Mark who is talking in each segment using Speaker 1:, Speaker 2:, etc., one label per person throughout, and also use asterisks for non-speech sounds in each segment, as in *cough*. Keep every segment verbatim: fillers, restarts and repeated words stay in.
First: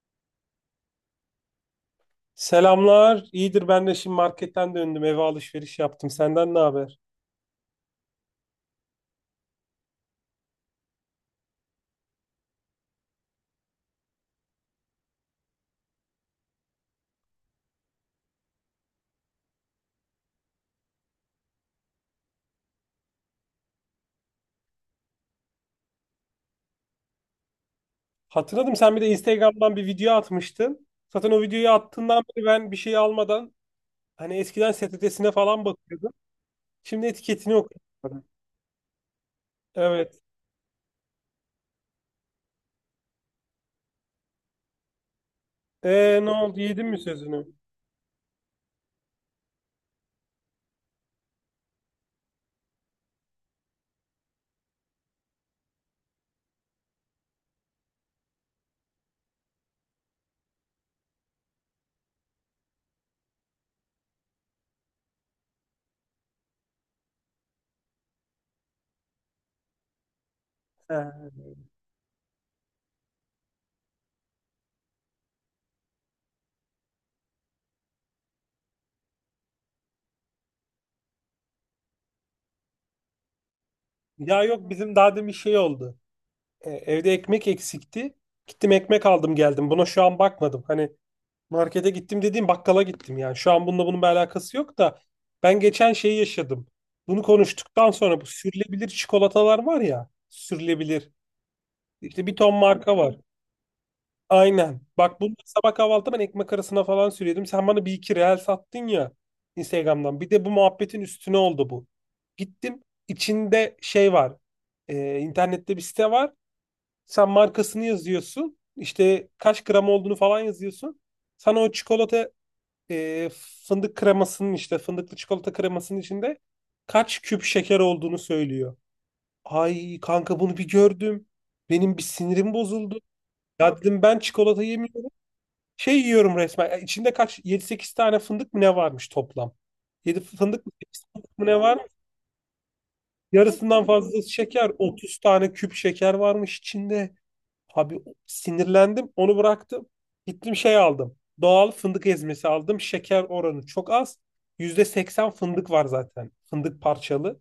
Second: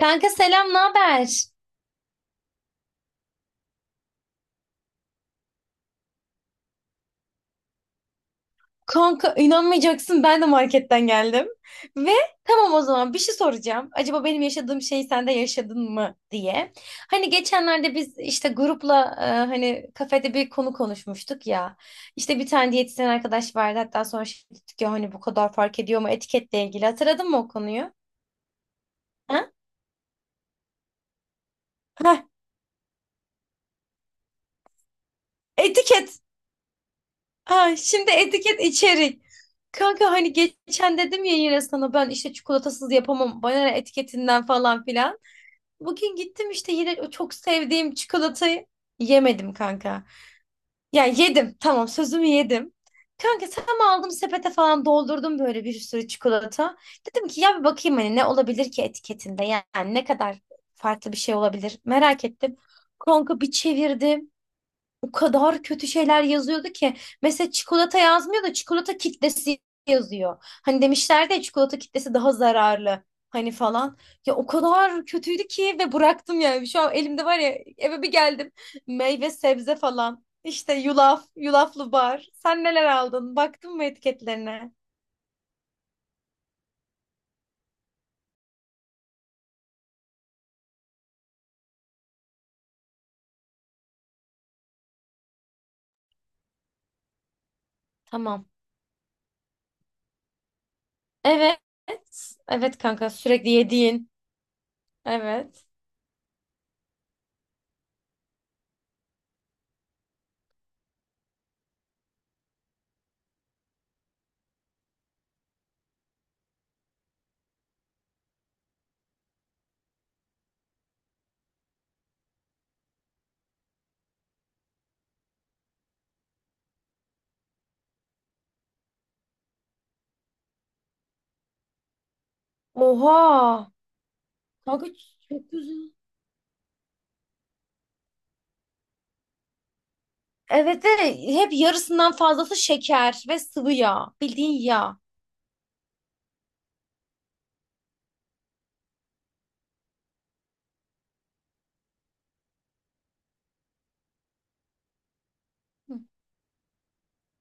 Speaker 1: Kanka selam, ne haber?
Speaker 2: Selamlar. İyidir, ben de şimdi marketten döndüm. Eve alışveriş yaptım. Senden ne haber?
Speaker 1: Kanka inanmayacaksın ben de marketten geldim. Ve tamam o zaman bir şey soracağım. Acaba benim yaşadığım şeyi sen de yaşadın mı diye. Hani geçenlerde biz işte grupla e, hani kafede bir konu konuşmuştuk ya. İşte bir tane diyetisyen arkadaş vardı. Hatta sonra şey dedik ya hani bu kadar fark ediyor mu etiketle ilgili. Hatırladın mı o konuyu?
Speaker 2: Hatırladım, sen bir de
Speaker 1: Ha?
Speaker 2: Instagram'dan bir video atmıştın. Zaten o videoyu
Speaker 1: Heh,
Speaker 2: attığından beri ben bir şey almadan hani eskiden S T T'sine falan
Speaker 1: etiket.
Speaker 2: bakıyordum. Şimdi etiketini
Speaker 1: Aa, şimdi
Speaker 2: okuyorum.
Speaker 1: etiket içerik. Kanka
Speaker 2: Evet.
Speaker 1: hani geçen dedim ya yine sana ben işte çikolatasız yapamam. Bana ne etiketinden falan filan. Bugün
Speaker 2: Ee, ne
Speaker 1: gittim
Speaker 2: oldu?
Speaker 1: işte
Speaker 2: Yedin
Speaker 1: yine
Speaker 2: mi
Speaker 1: o çok
Speaker 2: sözünü?
Speaker 1: sevdiğim çikolatayı yemedim kanka. Ya yedim tamam sözümü yedim. Kanka tam aldım sepete falan doldurdum böyle bir sürü çikolata. Dedim ki ya bir bakayım hani ne olabilir ki etiketinde yani ne kadar farklı bir şey olabilir merak ettim. Kanka bir çevirdim o kadar kötü şeyler yazıyordu ki. Mesela çikolata yazmıyor da çikolata kitlesi yazıyor. Hani demişlerdi ya
Speaker 2: He.
Speaker 1: çikolata kitlesi daha zararlı. Hani falan. Ya o kadar kötüydü ki ve bıraktım yani. Şu an elimde var ya eve bir geldim. Meyve sebze falan. İşte yulaf, yulaflı bar. Sen neler aldın? Baktın mı
Speaker 2: Ya yok,
Speaker 1: etiketlerine?
Speaker 2: bizim daha demin şey oldu. E, evde ekmek eksikti. Gittim, ekmek aldım geldim. Buna şu an bakmadım. Hani markete gittim dediğim, bakkala gittim yani. Şu an bununla bunun bir alakası yok da ben geçen şeyi yaşadım. Bunu konuştuktan sonra, bu
Speaker 1: Tamam.
Speaker 2: sürülebilir çikolatalar var ya. Sürülebilir.
Speaker 1: Evet.
Speaker 2: İşte bir ton
Speaker 1: Evet
Speaker 2: marka
Speaker 1: kanka
Speaker 2: var.
Speaker 1: sürekli yediğin.
Speaker 2: Aynen. Bak, bunu
Speaker 1: Evet.
Speaker 2: sabah kahvaltıda ben ekmek arasına falan sürüyordum. Sen bana bir iki reel sattın ya Instagram'dan. Bir de bu muhabbetin üstüne oldu bu. Gittim, içinde şey var. Ee, internette bir site var. Sen markasını yazıyorsun. İşte kaç gram olduğunu falan yazıyorsun. Sana o çikolata e, fındık kremasının, işte fındıklı çikolata kremasının içinde kaç küp şeker olduğunu söylüyor. Ay kanka, bunu bir gördüm. Benim bir sinirim bozuldu.
Speaker 1: Oha.
Speaker 2: Ya dedim, ben çikolata
Speaker 1: Kanka
Speaker 2: yemiyorum.
Speaker 1: çok güzel.
Speaker 2: Şey yiyorum resmen. Ya İçinde kaç, yedi sekiz tane fındık mı ne varmış toplam? Yedi fındık mı,
Speaker 1: Evet
Speaker 2: sekiz
Speaker 1: de
Speaker 2: fındık mı
Speaker 1: hep
Speaker 2: ne var?
Speaker 1: yarısından fazlası şeker ve sıvı
Speaker 2: Yarısından
Speaker 1: yağ.
Speaker 2: fazlası
Speaker 1: Bildiğin
Speaker 2: şeker.
Speaker 1: yağ.
Speaker 2: Otuz tane küp şeker varmış içinde. Abi sinirlendim, onu bıraktım. Gittim şey aldım, doğal fındık ezmesi aldım. Şeker oranı çok az. Yüzde seksen fındık var
Speaker 1: Hı.
Speaker 2: zaten. Fındık parçalı.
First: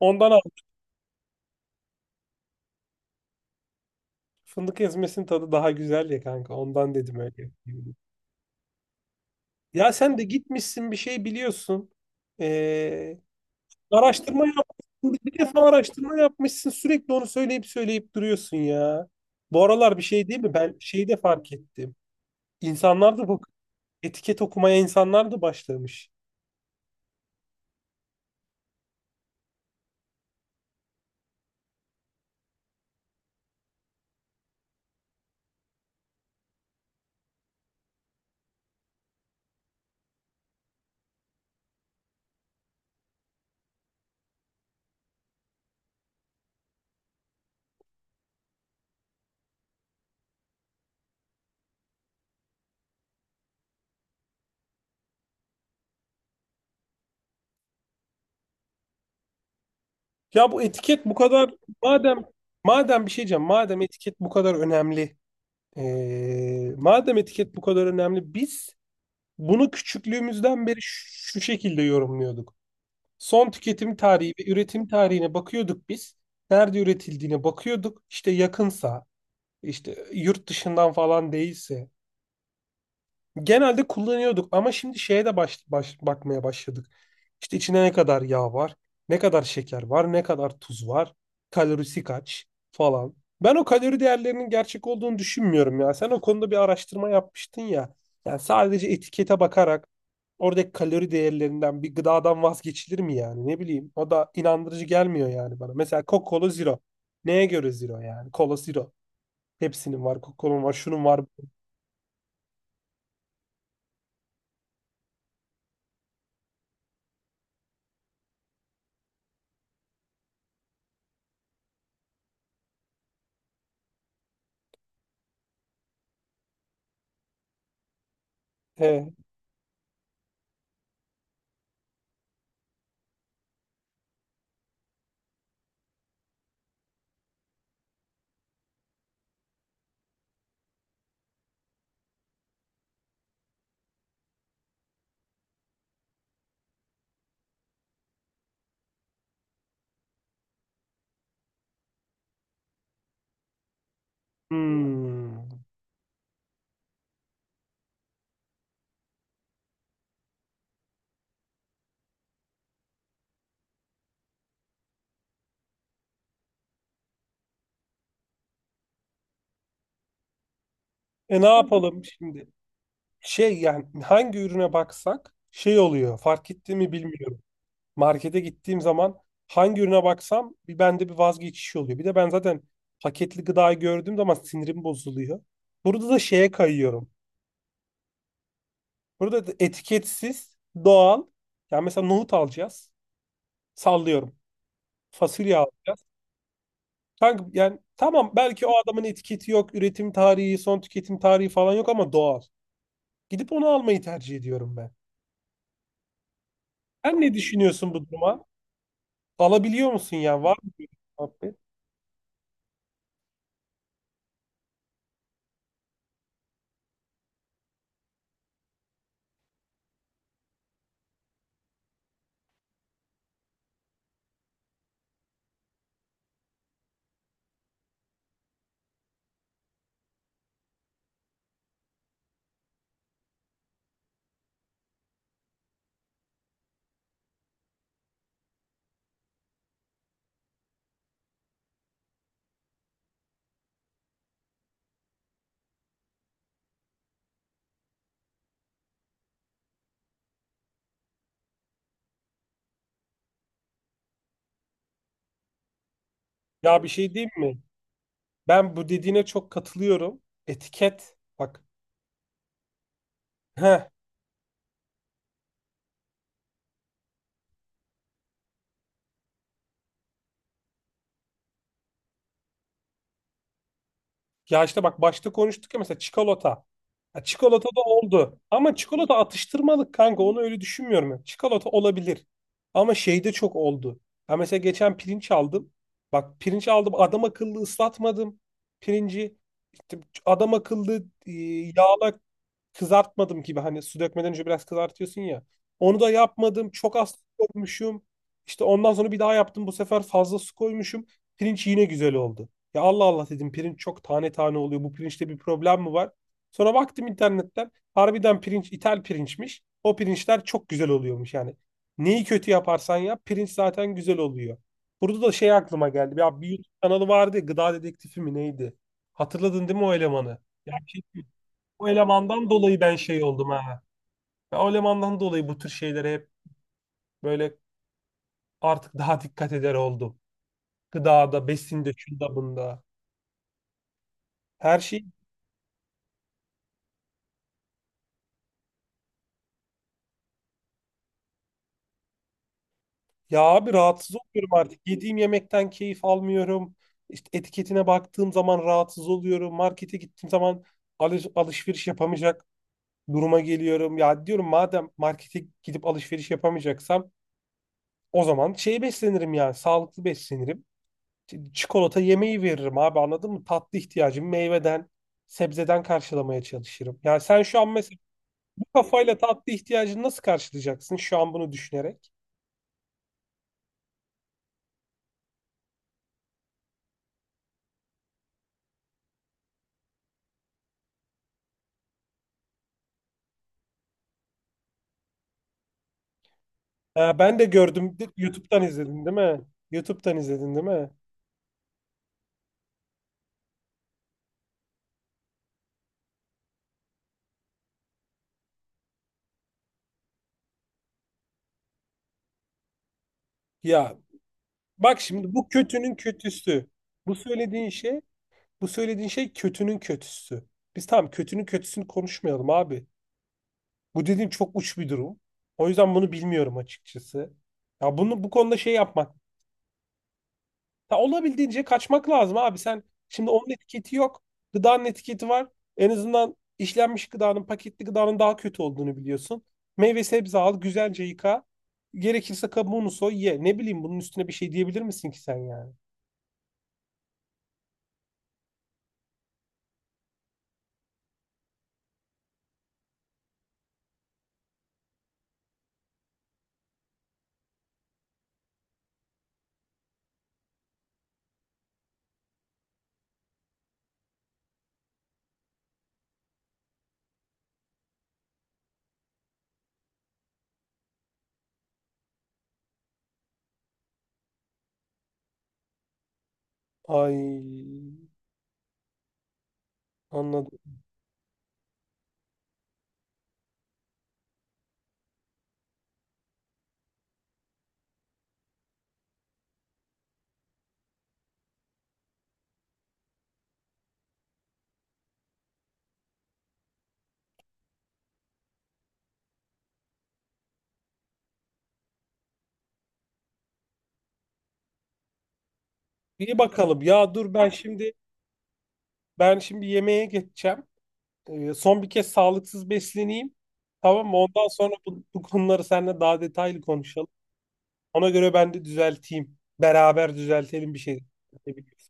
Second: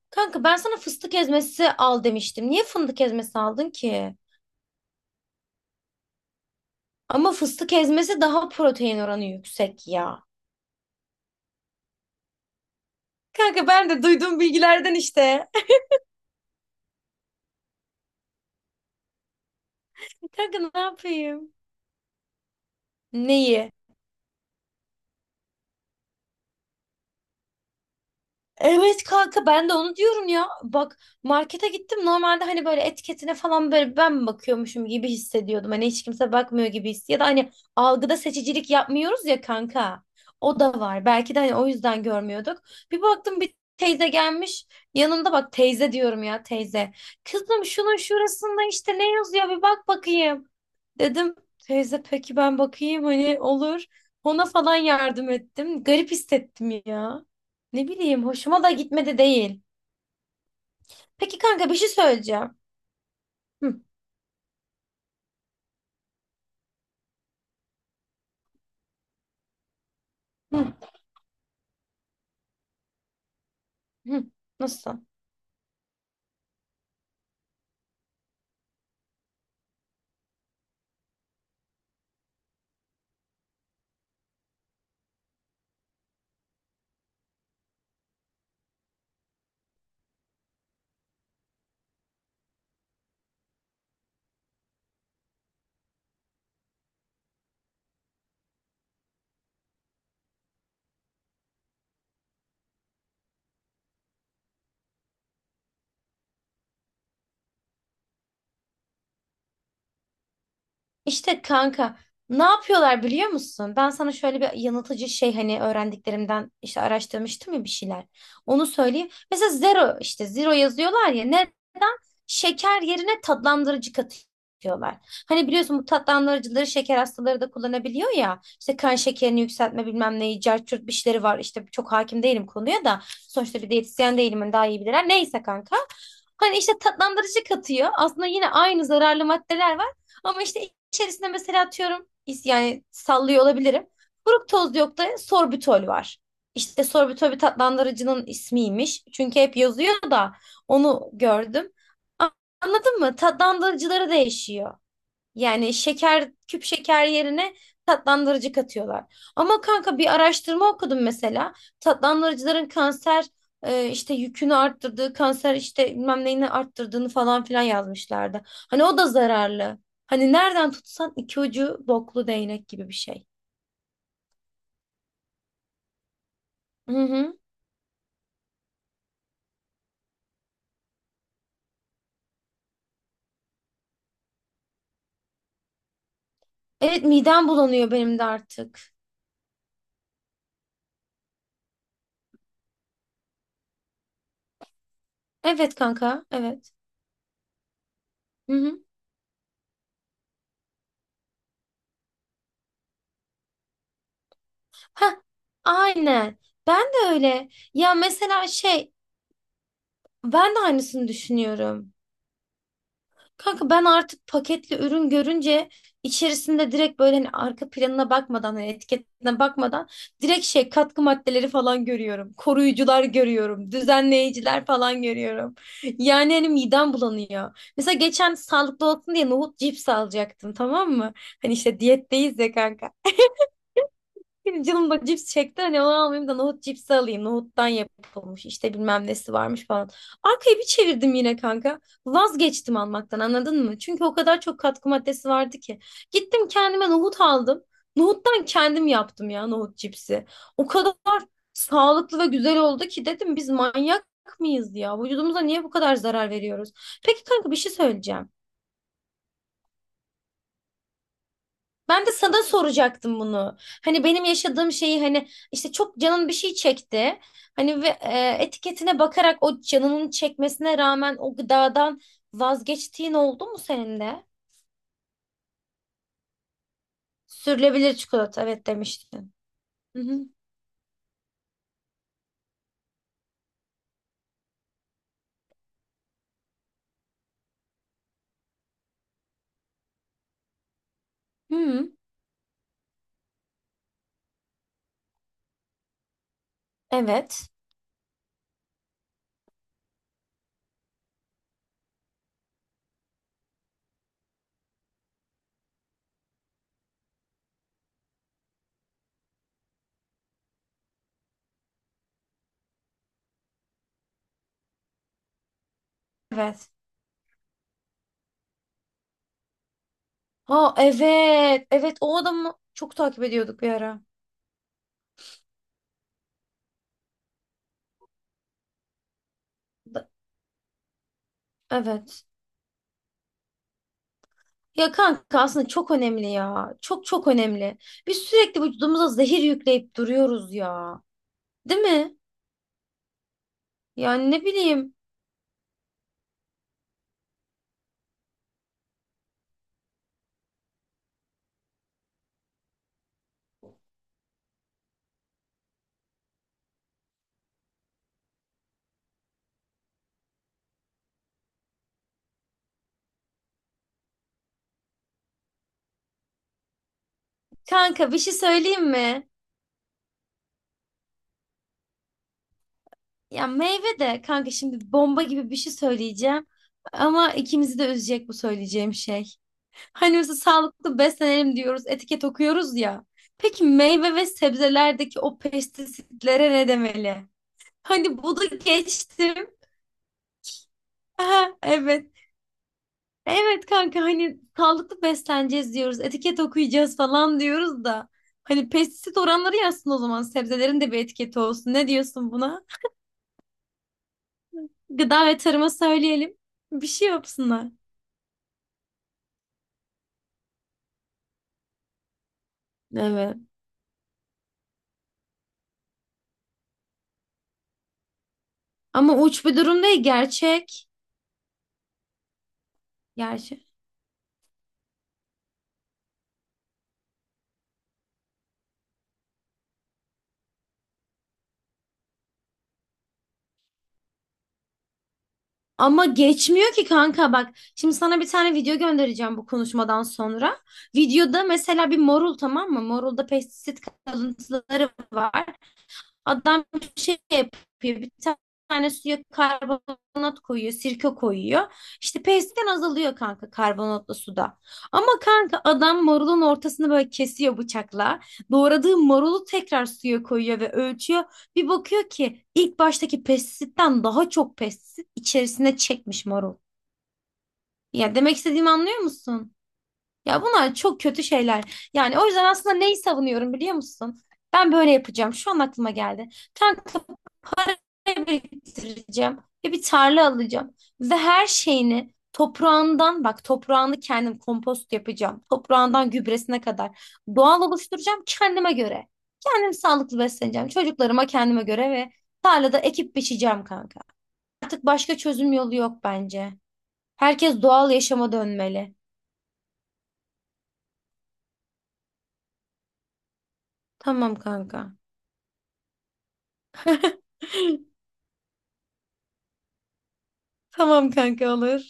Speaker 2: Ondan
Speaker 1: Kanka
Speaker 2: aldım.
Speaker 1: ben sana fıstık ezmesi al demiştim. Niye fındık ezmesi aldın ki?
Speaker 2: Fındık ezmesinin tadı daha güzel ya kanka. Ondan dedim öyle.
Speaker 1: Ama fıstık
Speaker 2: Yapayım.
Speaker 1: ezmesi daha protein oranı yüksek
Speaker 2: Ya sen
Speaker 1: ya.
Speaker 2: de gitmişsin bir şey biliyorsun. Ee,
Speaker 1: Kanka ben de duyduğum
Speaker 2: araştırma
Speaker 1: bilgilerden
Speaker 2: yapmışsın. Bir
Speaker 1: işte.
Speaker 2: defa araştırma yapmışsın. Sürekli onu söyleyip söyleyip duruyorsun ya. Bu aralar bir şey
Speaker 1: *laughs*
Speaker 2: değil mi?
Speaker 1: Kanka
Speaker 2: Ben
Speaker 1: ne
Speaker 2: şeyi de fark
Speaker 1: yapayım?
Speaker 2: ettim. İnsanlar da bu
Speaker 1: Neyi?
Speaker 2: etiket okumaya, insanlar da başlamış.
Speaker 1: Evet kanka ben de onu diyorum ya. Bak markete gittim. Normalde hani böyle etiketine falan böyle ben mi bakıyormuşum gibi hissediyordum. Hani hiç kimse bakmıyor gibi his. Ya da hani algıda seçicilik yapmıyoruz ya kanka. O da var. Belki de hani o yüzden görmüyorduk. Bir baktım bir teyze gelmiş. Yanında bak teyze diyorum ya teyze. Kızım şunun şurasında işte ne yazıyor bir bak bakayım. Dedim teyze peki ben bakayım hani olur. Ona falan yardım ettim. Garip hissettim ya. Ne bileyim hoşuma da gitmedi değil.
Speaker 2: Ya bu etiket bu
Speaker 1: Peki
Speaker 2: kadar,
Speaker 1: kanka bir şey
Speaker 2: madem
Speaker 1: söyleyeceğim.
Speaker 2: madem bir şey diyeceğim,
Speaker 1: Hı,
Speaker 2: madem etiket bu kadar önemli, eee, madem etiket bu kadar önemli, biz bunu
Speaker 1: hı,
Speaker 2: küçüklüğümüzden beri şu şu şekilde yorumluyorduk. Son tüketim
Speaker 1: hı.
Speaker 2: tarihi ve üretim
Speaker 1: Nasıl?
Speaker 2: tarihine bakıyorduk biz. Nerede üretildiğine bakıyorduk. İşte yakınsa, işte yurt dışından falan değilse, genelde kullanıyorduk. Ama şimdi şeye de baş, baş- bakmaya başladık. İşte içine ne kadar yağ var, ne kadar şeker var, ne kadar tuz var, kalorisi kaç falan. Ben o kalori değerlerinin gerçek olduğunu düşünmüyorum ya. Sen o konuda bir araştırma yapmıştın ya. Yani sadece etikete bakarak, oradaki kalori değerlerinden bir gıdadan vazgeçilir mi yani? Ne bileyim. O da inandırıcı gelmiyor yani bana. Mesela Coca-Cola Zero. Neye göre Zero yani? Cola Zero. Hepsinin var, Coca-Cola'nın var, şunun var.
Speaker 1: İşte kanka ne yapıyorlar biliyor musun? Ben sana şöyle bir yanıltıcı şey hani öğrendiklerimden işte araştırmıştım ya bir şeyler. Onu söyleyeyim. Mesela zero işte zero yazıyorlar ya neden? Şeker yerine tatlandırıcı katıyorlar. Hani biliyorsun bu tatlandırıcıları şeker hastaları da kullanabiliyor ya. İşte kan
Speaker 2: He.
Speaker 1: şekerini yükseltme bilmem neyi cart curt bir şeyleri var. İşte çok hakim değilim konuya da. Sonuçta bir diyetisyen değilim hani daha iyi bilirler. Neyse kanka. Hani işte tatlandırıcı katıyor. Aslında yine aynı zararlı maddeler var. Ama işte İçerisinde mesela atıyorum is- yani sallıyor olabilirim. Fruktoz yok da sorbitol var. İşte sorbitol bir tatlandırıcının ismiymiş. Çünkü hep yazıyor da onu gördüm. A- Anladın mı? Tatlandırıcıları değişiyor.
Speaker 2: Hmm.
Speaker 1: Yani şeker, küp şeker yerine tatlandırıcı katıyorlar. Ama kanka bir araştırma okudum mesela. Tatlandırıcıların kanser e, işte yükünü arttırdığı, kanser işte bilmem neyini arttırdığını falan filan yazmışlardı. Hani o da zararlı. Hani nereden tutsan
Speaker 2: E
Speaker 1: iki
Speaker 2: ne
Speaker 1: ucu
Speaker 2: yapalım
Speaker 1: boklu
Speaker 2: şimdi?
Speaker 1: değnek gibi bir şey.
Speaker 2: Şey yani, hangi ürüne baksak şey oluyor. Fark etti mi
Speaker 1: Hı hı.
Speaker 2: bilmiyorum. Markete gittiğim zaman, hangi ürüne baksam bir bende bir vazgeçiş oluyor. Bir de ben zaten paketli gıdayı gördüğüm zaman sinirim bozuluyor. Burada da şeye
Speaker 1: Evet
Speaker 2: kayıyorum.
Speaker 1: midem bulanıyor benim de artık.
Speaker 2: Burada da etiketsiz, doğal. Yani mesela nohut alacağız. Sallıyorum. Fasulye
Speaker 1: Evet
Speaker 2: alacağız.
Speaker 1: kanka, evet.
Speaker 2: Kanka yani tamam,
Speaker 1: Hı
Speaker 2: belki o
Speaker 1: hı.
Speaker 2: adamın etiketi yok, üretim tarihi, son tüketim tarihi falan yok ama doğal. Gidip onu almayı tercih ediyorum ben.
Speaker 1: Heh, aynen. Ben de
Speaker 2: Sen ne
Speaker 1: öyle.
Speaker 2: düşünüyorsun
Speaker 1: Ya
Speaker 2: bu duruma?
Speaker 1: mesela şey,
Speaker 2: Alabiliyor musun ya?
Speaker 1: ben
Speaker 2: Var
Speaker 1: de
Speaker 2: mı böyle bir
Speaker 1: aynısını
Speaker 2: muhabbet?
Speaker 1: düşünüyorum. Kanka ben artık paketli ürün görünce içerisinde direkt böyle hani arka planına bakmadan hani etiketine bakmadan direkt şey katkı maddeleri falan görüyorum. Koruyucular görüyorum. Düzenleyiciler falan görüyorum. Yani hani midem bulanıyor. Mesela geçen sağlıklı olsun diye nohut cips alacaktım tamam mı? Hani işte diyetteyiz ya kanka. Benim canım da cips çekti. Hani onu almayayım da nohut cipsi alayım. Nohuttan yapılmış. İşte bilmem nesi varmış falan. Arkayı bir çevirdim yine kanka. Vazgeçtim almaktan anladın mı? Çünkü o kadar çok katkı maddesi vardı ki. Gittim kendime nohut aldım. Nohuttan kendim yaptım ya nohut cipsi. O kadar sağlıklı ve güzel oldu ki dedim biz manyak mıyız ya? Vücudumuza niye bu kadar zarar veriyoruz?
Speaker 2: Ya bir şey
Speaker 1: Peki
Speaker 2: diyeyim
Speaker 1: kanka bir
Speaker 2: mi?
Speaker 1: şey söyleyeceğim.
Speaker 2: Ben bu dediğine çok katılıyorum. Etiket. Bak.
Speaker 1: Ben de sana soracaktım bunu.
Speaker 2: Heh.
Speaker 1: Hani benim yaşadığım şeyi hani işte çok canın bir şey çekti. Hani ve e, etiketine bakarak o canının çekmesine rağmen o gıdadan vazgeçtiğin oldu mu senin de?
Speaker 2: Ya işte bak, başta konuştuk ya, mesela çikolata. Ha, çikolata da
Speaker 1: Sürülebilir
Speaker 2: oldu.
Speaker 1: çikolata evet
Speaker 2: Ama çikolata
Speaker 1: demiştin.
Speaker 2: atıştırmalık
Speaker 1: Hı hı.
Speaker 2: kanka. Onu öyle düşünmüyorum ya. Çikolata olabilir. Ama şeyde çok oldu. Ya mesela geçen pirinç aldım. Bak pirinç aldım. Adam akıllı ıslatmadım. Pirinci. İşte adam akıllı e,
Speaker 1: Hı,
Speaker 2: yağla kızartmadım gibi, hani su dökmeden önce biraz kızartıyorsun ya. Onu da yapmadım. Çok az su
Speaker 1: evet.
Speaker 2: koymuşum. İşte ondan sonra bir daha yaptım. Bu sefer fazla su koymuşum. Pirinç yine güzel oldu. Ya Allah Allah dedim, pirinç çok tane tane oluyor. Bu pirinçte bir problem mi var? Sonra baktım internetten. Harbiden pirinç İtal pirinçmiş. O pirinçler çok güzel oluyormuş yani. Neyi kötü yaparsan yap, pirinç zaten güzel oluyor. Burada da şey aklıma geldi. Ya bir
Speaker 1: Evet.
Speaker 2: YouTube kanalı vardı ya, Gıda Dedektifi mi neydi? Hatırladın değil mi o elemanı? Ya
Speaker 1: Ha evet.
Speaker 2: o
Speaker 1: Evet o
Speaker 2: elemandan
Speaker 1: adamı
Speaker 2: dolayı ben
Speaker 1: çok takip
Speaker 2: şey oldum
Speaker 1: ediyorduk bir
Speaker 2: ha.
Speaker 1: ara.
Speaker 2: Ben o elemandan dolayı bu tür şeylere hep böyle artık daha dikkat eder
Speaker 1: Da-
Speaker 2: oldum. Gıdada, besinde,
Speaker 1: Evet.
Speaker 2: şunda bunda. Her
Speaker 1: Ya
Speaker 2: şey,
Speaker 1: kanka aslında çok önemli ya. Çok çok önemli. Biz sürekli vücudumuza zehir yükleyip duruyoruz ya. Değil mi?
Speaker 2: ya abi
Speaker 1: Ya
Speaker 2: rahatsız
Speaker 1: ne
Speaker 2: oluyorum artık.
Speaker 1: bileyim
Speaker 2: Yediğim yemekten keyif almıyorum. İşte etiketine baktığım zaman rahatsız oluyorum. Markete gittiğim zaman alış- alışveriş yapamayacak duruma geliyorum. Ya diyorum, madem markete gidip alışveriş yapamayacaksam, o zaman şey beslenirim yani sağlıklı beslenirim. Çikolata yemeği veririm abi, anladın mı? Tatlı ihtiyacımı meyveden, sebzeden karşılamaya çalışırım. Yani sen şu an mesela
Speaker 1: kanka bir şey
Speaker 2: bu
Speaker 1: söyleyeyim
Speaker 2: kafayla
Speaker 1: mi?
Speaker 2: tatlı ihtiyacını nasıl karşılayacaksın şu an bunu düşünerek?
Speaker 1: Ya meyve de kanka şimdi bomba gibi bir şey söyleyeceğim. Ama ikimizi de üzecek bu söyleyeceğim şey. Hani mesela sağlıklı beslenelim diyoruz, etiket okuyoruz ya. Peki meyve ve sebzelerdeki o pestisitlere ne demeli?
Speaker 2: Ha, ben de gördüm.
Speaker 1: Hani bunu
Speaker 2: YouTube'dan izledin değil
Speaker 1: geçtim.
Speaker 2: mi? YouTube'dan izledin değil mi?
Speaker 1: *laughs* Aha, evet. Evet kanka hani sağlıklı besleneceğiz diyoruz, etiket okuyacağız falan diyoruz da. Hani pestisit oranları yazsın o zaman sebzelerin de bir etiketi olsun. Ne diyorsun buna?
Speaker 2: Ya bak
Speaker 1: Gıda
Speaker 2: şimdi
Speaker 1: ve
Speaker 2: bu
Speaker 1: Tarım'a
Speaker 2: kötünün
Speaker 1: söyleyelim.
Speaker 2: kötüsü.
Speaker 1: Bir şey
Speaker 2: Bu söylediğin
Speaker 1: yapsınlar.
Speaker 2: şey Bu söylediğin şey kötünün kötüsü. Biz tamam, kötünün kötüsünü konuşmayalım abi.
Speaker 1: Evet.
Speaker 2: Bu dediğim çok uç bir durum. O yüzden bunu bilmiyorum açıkçası. Ya bunu, bu konuda şey yapmak.
Speaker 1: Ama uç bir durum değil gerçek.
Speaker 2: Ya olabildiğince kaçmak lazım abi. Sen şimdi onun
Speaker 1: Gerçek.
Speaker 2: etiketi yok. Gıdanın etiketi var. En azından işlenmiş gıdanın, paketli gıdanın daha kötü olduğunu biliyorsun. Meyve sebze al, güzelce yıka. Gerekirse kabuğunu soy, ye. Ne bileyim, bunun üstüne bir şey diyebilir misin ki sen yani?
Speaker 1: Ama geçmiyor ki kanka bak. Şimdi sana bir tane video göndereceğim bu konuşmadan sonra. Videoda mesela bir morul tamam mı? Morulda pestisit kalıntıları var. Adam bir şey yapıyor. Bir tane suya karbonat koyuyor, sirke koyuyor. İşte peyzden azalıyor kanka karbonatlı suda. Ama kanka adam marulun ortasını böyle kesiyor bıçakla. Doğradığı marulu tekrar suya koyuyor ve ölçüyor. Bir bakıyor ki ilk baştaki pestisitten daha çok pestisit içerisine çekmiş marul.
Speaker 2: Ay
Speaker 1: Ya demek istediğimi anlıyor musun? Ya
Speaker 2: anladım.
Speaker 1: bunlar çok kötü şeyler. Yani o yüzden aslında neyi savunuyorum biliyor musun? Ben böyle yapacağım. Şu an aklıma geldi. Kanka biriktireceğim ve bir tarla alacağım. Ve her şeyini toprağından bak toprağını kendim kompost yapacağım. Toprağından gübresine kadar doğal oluşturacağım kendime göre. Kendim sağlıklı besleneceğim. Çocuklarıma kendime göre ve tarlada ekip biçeceğim kanka. Artık başka çözüm yolu yok
Speaker 2: İyi
Speaker 1: bence.
Speaker 2: bakalım. Ya dur ben
Speaker 1: Herkes doğal
Speaker 2: şimdi,
Speaker 1: yaşama dönmeli.
Speaker 2: ben şimdi yemeğe geçeceğim. Ee, son bir kez sağlıksız besleneyim. Tamam mı?
Speaker 1: Tamam
Speaker 2: Ondan sonra
Speaker 1: kanka.
Speaker 2: bu, bu konuları seninle daha detaylı konuşalım.
Speaker 1: *laughs*
Speaker 2: Ona göre ben de düzelteyim. Beraber düzeltelim bir şey.
Speaker 1: Tamam kanka olur.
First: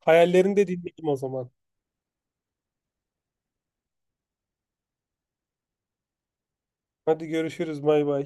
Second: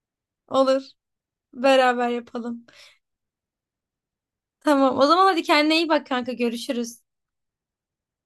Speaker 2: Hayallerini de
Speaker 1: Olur.
Speaker 2: dinledim o zaman.
Speaker 1: Beraber yapalım. Tamam. O zaman hadi kendine iyi bak kanka. Görüşürüz.
Speaker 2: Hadi görüşürüz. Bay bay.